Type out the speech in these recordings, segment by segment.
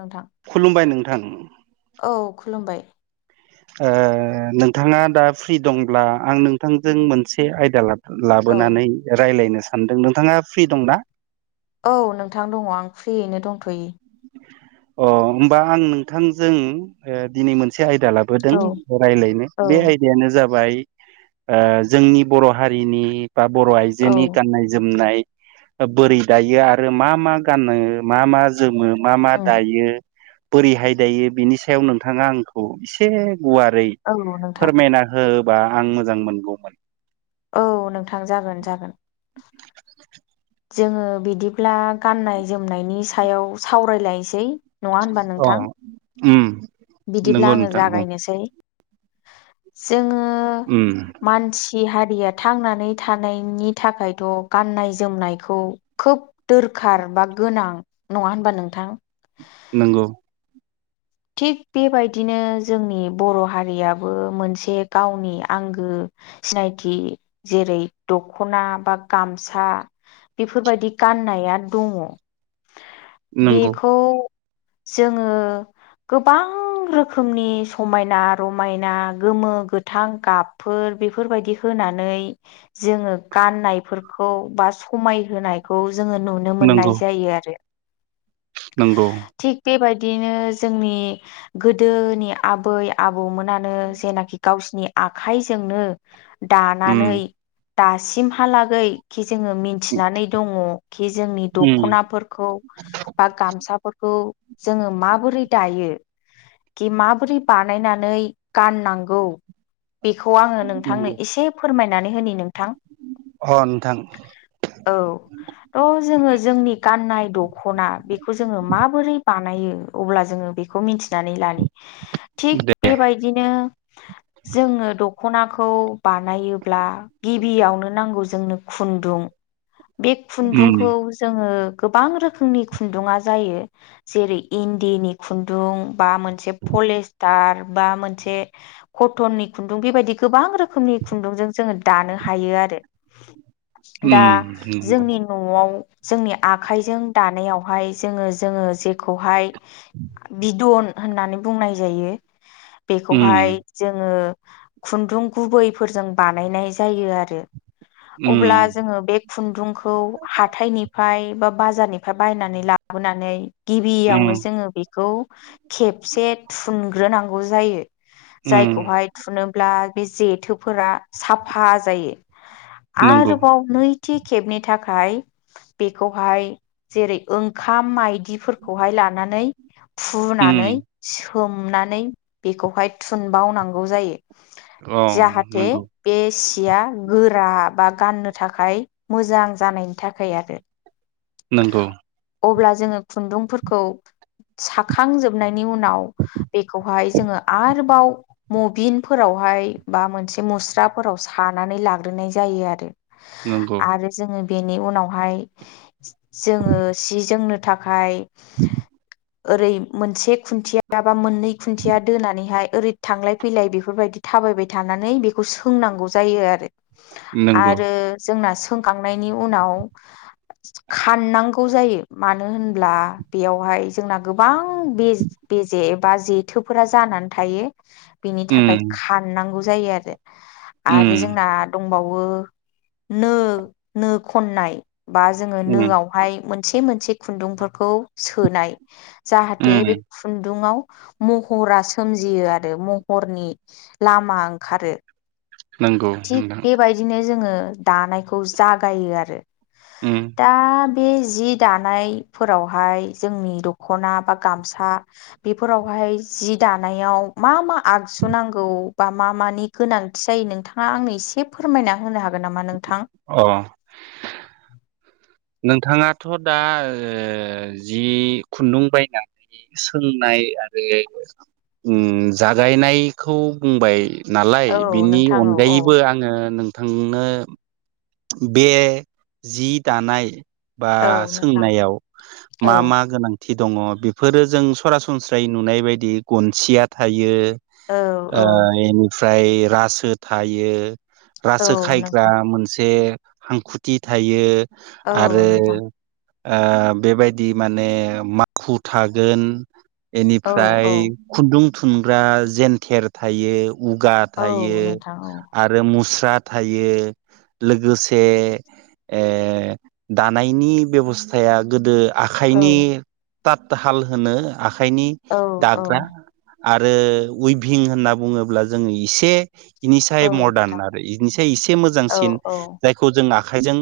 नोंथां खुलुमबाय नोंथां। औ खुलुमबाय ओ नोंथाङा दा फ्रि दंब्ला आं नोंथांजों मोनसे आयदा ला औ लाबोनानै रायलायनो सानदों नोंथाङा फ्रि दंना? औ नोंथां दङ आं फ्रियैनो दंथ'यो। अ होनबा आं नोंथांजों ओ दिनै मोनसे आयदा लाबोदों औ रायलायनो औ बे आयदायानो जाबाय बाय ओ जोंनि बर' हारिनि बा बर' औ आइजोनि गाननाय जोमनाय बोरै दायो आरो मा मा गानो मा मा जोमो मा मा उम दायो? बोरैहाय दायो बिनि सायाव नोंथाङा आंखौ एसे गुवारै औ नोंथां फोरमायना होबा आं मोजां मोनगौमोन। औ नोंथां जागोन जागोन। जोङो बिदिब्ला गाननाय जोमनायनि सायाव सावरायलायसै। अ उम्म। बिदिब्ला आंङो जागायनोसै जोङो ङो उम मानसि हारि रिया थांनानै थानायनि थाखायथ' गाननाय जोमनायखौ खोब दोरखार। बा गोनां नङा होनबा नोंथां? नंगौ। थिग बेबायदिनो जोंनि बर' हारियाबो मोनसे गावनि आंगो सिनायथि जेरै दख'ना बा गामसा बेफोरबायदि गाननाया दङ। नंगौ बेखौ जोङो गोबां रोखोमनि समायना रमायना गोमो गोथां गाबफोर बेफोरबायदि होनानै जोङो गाननायफोरखौ बा समाय होनायखौ जोङो नुनो नंगौ मोननाय जायो आरो। नंगौ। बिदिनो जोंनि गोदोनि आबै आबौमोनानो जेनाखि गावसिनि आखाइजोंनो उम दानानै दासिमहालागै जोङो मिथिनानै दङ खि जोंनि उम दखनाफोरखौ बा गामसाफोरखौ जोङो माबोरै दायो? कि माबोरै बानायनानै गाननांगौ? बेखौ आङो नंगौ नोंथांनो एसे फोरमायनानै होनि नोंथां थां औ थ' जोङो जोंनि गाननाय दख'ना बेखौ जोङो माबोरै बानाय नायो अब्ला जोङो बेखौ मिथिनानै लानि थिग दे बेबायदिनो जोङो दख'ना खौ बानायोब्ला गिबियावनो नांगौ जोंनो खुन्दुं बे उम खुन्दुंखौ जोङो गोबां रोखोमनि खुन्दुुङा जायो जेरै इन्दिनि खु न्दुं बा मोनसे पलिस्टार बा मोनसे कटननि खुन्दुं बेबायदि गोबां गोबां रोखोमनि खुन्दुंजों जोङो दानो हायो आरो दा उम नंगौ जोंनि न'आव जोंनि आखाइजों दानायावहाय जोङो जोङो जेखौहाय बिदन होननानै बुंनाय जायो उम बेखौहाय जोङो खुन्दुं गुबैफोरजों बानायनाय जायो आरो उम अब्ला जोङो बे खुन्दुंखौ हाथायनिफ्राय बा बाजारनिफ्राय बायनानै लाबोनानै उम गिबियावनो जोङो बे खौ खेबसे थुनग्रोनांगौ जायो उम जायखौहाय थुनो ब्ला बे जेथोफोरा साफा जायो नंगौ आरोबाव नै थि खेबनि थाखाय बेखौहाय जेरै ओंखाम माइ माइदिफोरखौहाय लानानै उम फुनानै होमनानै बेखौहाय थुनबावनांगौ जायो अ जाहाथे नंगौ बे सिया गोर गोरा बा गाननो थाखाय मोजां जानायनि थाखाय आरो नंगौ अब्ला जोङो खुन्दुंफोरखौ साखांजोबनायनि उनाव बेखौहाय जोङो आरोबाव मबिनफोरावहाय बा मोनसे मुस्राफोराव सानानै लाग्रोनाय जायो आरो नंगौ आरो जोङो बेनि उनावहाय जोङो सि जोंनो थाखाय [inaudible] ओरै मोनसे खुन्थिया बा मोननै खुन्थिया दोनानैहाय ओरै थांलाय फैलाय बेफोरबायदि थाबायबाय थानानै बेखौ सोंनांगौ जायो आरो नंगौ आरो जोंना सोंखांनायनि उनाव खाननांगौ जायो मानो होनब्ला बेयावहाय जोंना गोबां बे बेजे एबा जेथोफोरा जानानै थायो बेनि थाखाय उम खाननांगौ जायो आरो उम आरो जोंना दं दंबावो नो नो खननाय बा जोङो उम नोआवहाय मोनसे मोनसे खुन्दुंफोरखौ सोनाय जाहाथे उम बे खुन्दुङाव महरा सोमजियो आरो महरनि लामा ओंखारो नंगौ थिग होनदों बेबायदिनो जोङो दानायखौ जागायो आरो उम दा बे जि दानायफोरावहाय जोंनि दखना बा गामसा बेफोरावहाय ओमफ्राय जि दानायाव मा मा आगजु नांगौ बा मा मानि गोनांथि जायो नोंथां नोंथांआ आंनो एसे फोरमायना होनो हागोन नामा नों अ नोंथाङाथ' दा ओ जि खुन्दुं बायनानै सोंनाय आरो ओ जागायनायखौ बुंबाय नालाय औ बिनि नोंथां औ औ अनगायैबो आङो नोंथांनो बे जि दानाय बा औ नोंथां सोंनायाव औ मा मा गोनांथि दि दङ बेफोरो जों सरासनस्रायै नुनाय बायदि गनसिया थायो औ इनिफ्राय रासो थायो रासो औ खायग्रा नोंथां मोनसे हांखुथि थायो औ आरो नोंथां बेबायदि माने माखु थागोन औ बेनिफ्राय औ खुन्दुं थुनग्रा जेनथेर थायो उगा औ थायो नोंथां आरो मुस्रा थायो लोगोसे दानायनि बेब'स्थाया गोदो औ आखाइनि तात हाल होनो आखाइनि औ दाग्रा आरो उइभिं होनना बुङोब्ला जोङो एसे इनिसाय मदार्न नोंथां आरो इनिसाय एसे औ मोजांसिन जायखौ जों आ आखाइजों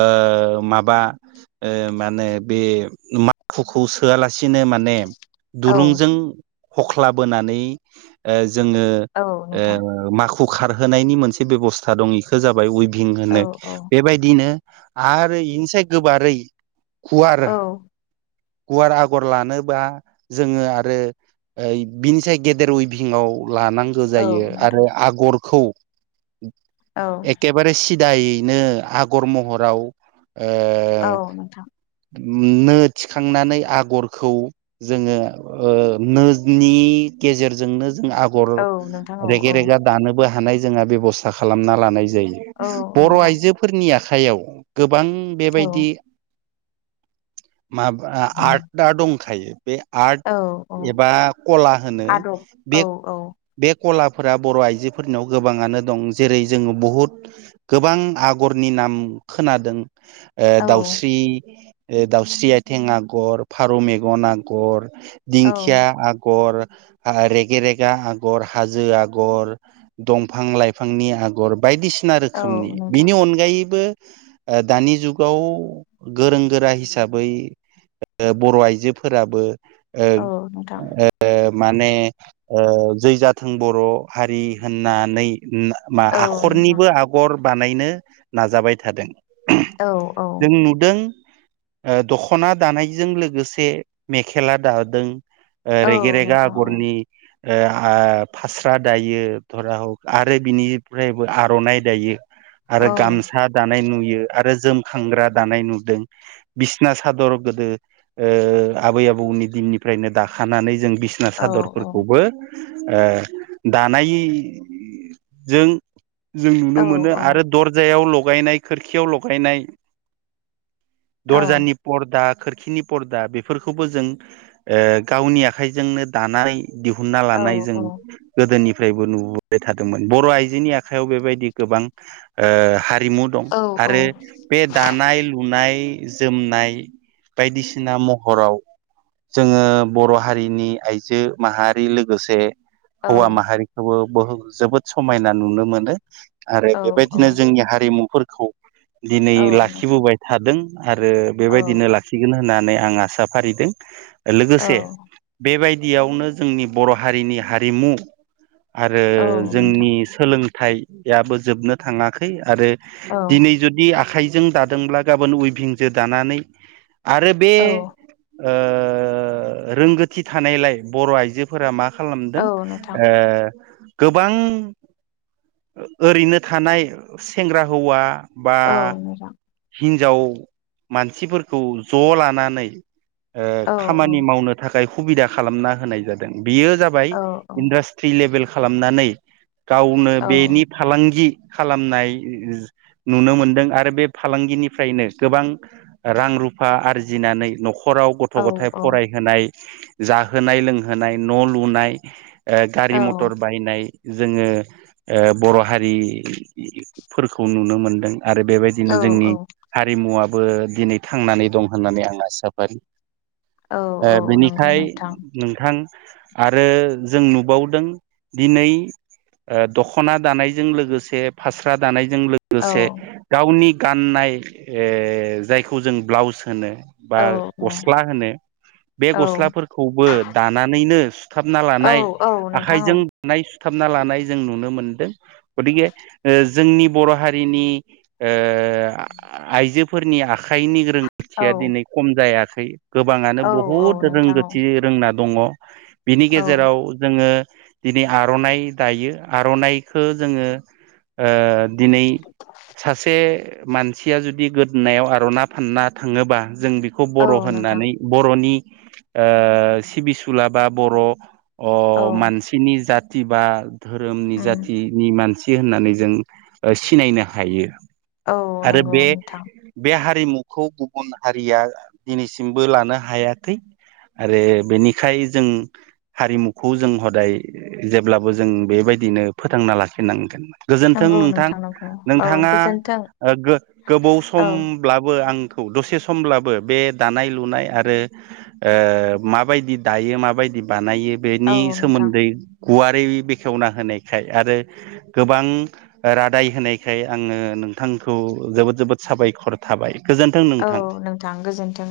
ओ माबा मा होनो बे माथुखौ सोआलासिनो माने औ औ दुरुंजों हख्लाबोनानै ओ जोङो नोंथां ओ माखु खारहोनायनि मोनसे बेबस्था दं बेखौ जाबाय उइ भिं औ होनो औ बेबायदिनो आरो बेनोसै गोबारै गुवार औ गुवार आगर लानोबा जोङो आरो बिनिस गेदेर उइभिंआव लानांगौ औ जायो नोंथां आरो आगरखौ औ एखेबारे सिदायैनो आगर महराव ओ औ नोंथां नो थिखांनानै आगरखौ जोङो ओ नोनि गेजेरजोंनो जों आगर औ नोंथां औ औ रेगे रेगा दानोबो हानाय जोंहा बेबस्था खालामना लानाय जायो औ बर नोंथां आइजोफोरनि आखाइयाव गोबां बेबायदि औ माबा आर्टआ दंखायो बे आर्ट औ औ एबा कला होनो आदब बे औ औ बे कलाफोरा बर आइजोफोरनियाव गोबाङनो दं जेरै जोङो बुहुद गोबां आगरनि ना नाम खोनादों ओ औ दाउस्रि दाउस्रि आथिं आगर फारौ मेगन आगर औ दिंखिया आगर रेगेरेगा आगर हाजो आगर दंफां लाइफांनि आगर बायदिसिना औ रोखोमनि नोंथां बिनि अनगायैबो ओ दानि जुगाव गोरों गोरा हिसाबै हिसाबै बर आइजोफोराबो ओ औ नोंथां माने ओ जै जाथों बर हारि होननानै मा औ नोंथां आखरनिबो आगर बानायनो नाजाबाय थादों औ औ जों नुदों दखना दानायजों लोगोसे मेखेला दादों औ रेग रेगा नोंथां औ आगरनि ओ आ फास्रा दायो धरा हक आरो बिनिफ्रायबो आरनाइ दायो आरो औ गामसा दानाय नुयो आरो जोमखांग्रा दानाय नुदों बिसना सादर गोदो ओ आबै आबौनि दिननिफ्रायनो दाखानानै जों बिसना औ सादरफोरखौबो ओ दानाय जों जों औ नुनो मोनो आरो दरजायाव लगायनाय खोरखियाव लगायनाय दर्जानि प्रदाक खोरखिनि पदा बेफोरखौबो जों ओ गावनि आखाइजोंनो दानाय दिहुनना औ लानाय जों औ गोदोनि बो नुबाय थादोंमोन बर आइजोनि आखायाव बेबायदि गोबां हारि हारिमु दं आरो बे दानाय लुनाय जोमनाय बायदिसिना महराव जोङो बर हारिनि आइजो माहारि लोगोसे हौवा माहारिखौबो ब जोबोद समायना नुनो मोनो आरो औ बेबायदिनो जोंनि हारिमुफोरखौ दिनै नोंथां लाखिबोबाय थादों आरो बेबायदिनो औ लाखिगोन होननानै आं आसा फारिदों औ लोगोसे बेबायदियावनो जोंनि बर हारिनि हारिमु आरो औ नोंथां जोंनि सोलोंथाइयाबो जोबनो थाङाखै आरो औ दिनै जुदि आखाइजों दादोंब्ला गाबोन उइभिंजो दानानै आरो बे औ ओ रोंगोथि थानायलाय, बर' आइजोफोरा मा औ खालामदों। नोंथां ओ गोबां ओरैनो थानाय सेंग्रा हौवा बा औ नोंथां हिन्जाव मानसिफोरखौ ज' लानानै, औ ओ औ खामानि मावनो था खाय खुबिदा खालामना होनाय जादों। बेयो जाबाय औ औ इन्दासत्रि लेभेल खालामनानै गावनो बेनि फालांगि खालामनाय नुनो मोनदों, आरो बे फालांगिनिफ्रायनो गोबां रां रुफा आरजिनानै न'खराव औ गथ' गथाय औ फरायहोनाय जाहोनाय लोंहोनाय न' लुनाय ओ गारि औ मथर बायनाय जोङो ओ बर' हारिफोरखौ नुनो मोनदों। आरो औ बेबायदिनो जोंनि औ हारिमुवाबो दिनै थांनानै दं होननानै आं आसा फारियो। औ ओ औ नंगौ बेनिखाय नोंथां नोंथां आरो जों नुबावदों दिनै ओ दख'ना दानायजों लोगोसे फास्रा दानाय जों औ लोगोसे गावनि गाननाय जायखौ जों ब्लाउस होनो बा औ औ गस्ला होनो बे औ गस्लाफोरखौबो दानानैनो सुथाबना औ लानाय, औ नोंथां औ आखाइजों बानाय सुथाबना लानाय जों नुनो मोन दों गतिखे जोंनि बर' हारिनि ओ आइजोफोरनि आखाइनि रोंगोथिया दिनै औ खम जायाखै गोबाङानो औ बुहुद औ नोंथां रोंगोथि रोंना दङ। बिनि औ गेजेराव जोङो दिनै आर'नाइ दायो। आर'नाइखौ जोङो ओ दिनै सासे मान सिया जुदि गोदोनायाव आर'ना फानना थाङोबा जों बेखौ औ बर' नोंथां होननानै बर'नि ओ सिबिसुला बा बर' औ मानसिनि जाथ थि बा, धोरोमनि उम जाथिनि मानसि होननानै जों सिनायनो हायो। औ आरो नंगौ बे नोंथां बे हा रिमुखौ गुबुन हारिया दिनैसिमबो लानो हायाखै। आरो बेनिखाय जों हारिमुखौ जों हदाय जेब्लाबो जों बेबायदिनो फोथांना लाखिनांगोन। गोजोन्थों नंगौ नोंथां, नंगौ औ नोंथाङा गोजोन्थों गोबाव औ समब्लाबो आं खौ दसे समब्लाबो बे दानाय लुनाय आरो ओ माबायदि दायो माबायदि बानायो औ बेनि नोंथां सोमोन्दै गुवारै बेखेवना होनायखाय आरो गोबां रादाय होनायखाय आङो नों थांखौ जोबोद जोबोद साबायखर थाबाय। गोजोन्थों नोंथां। औ नोंथां। गोजोन्थों।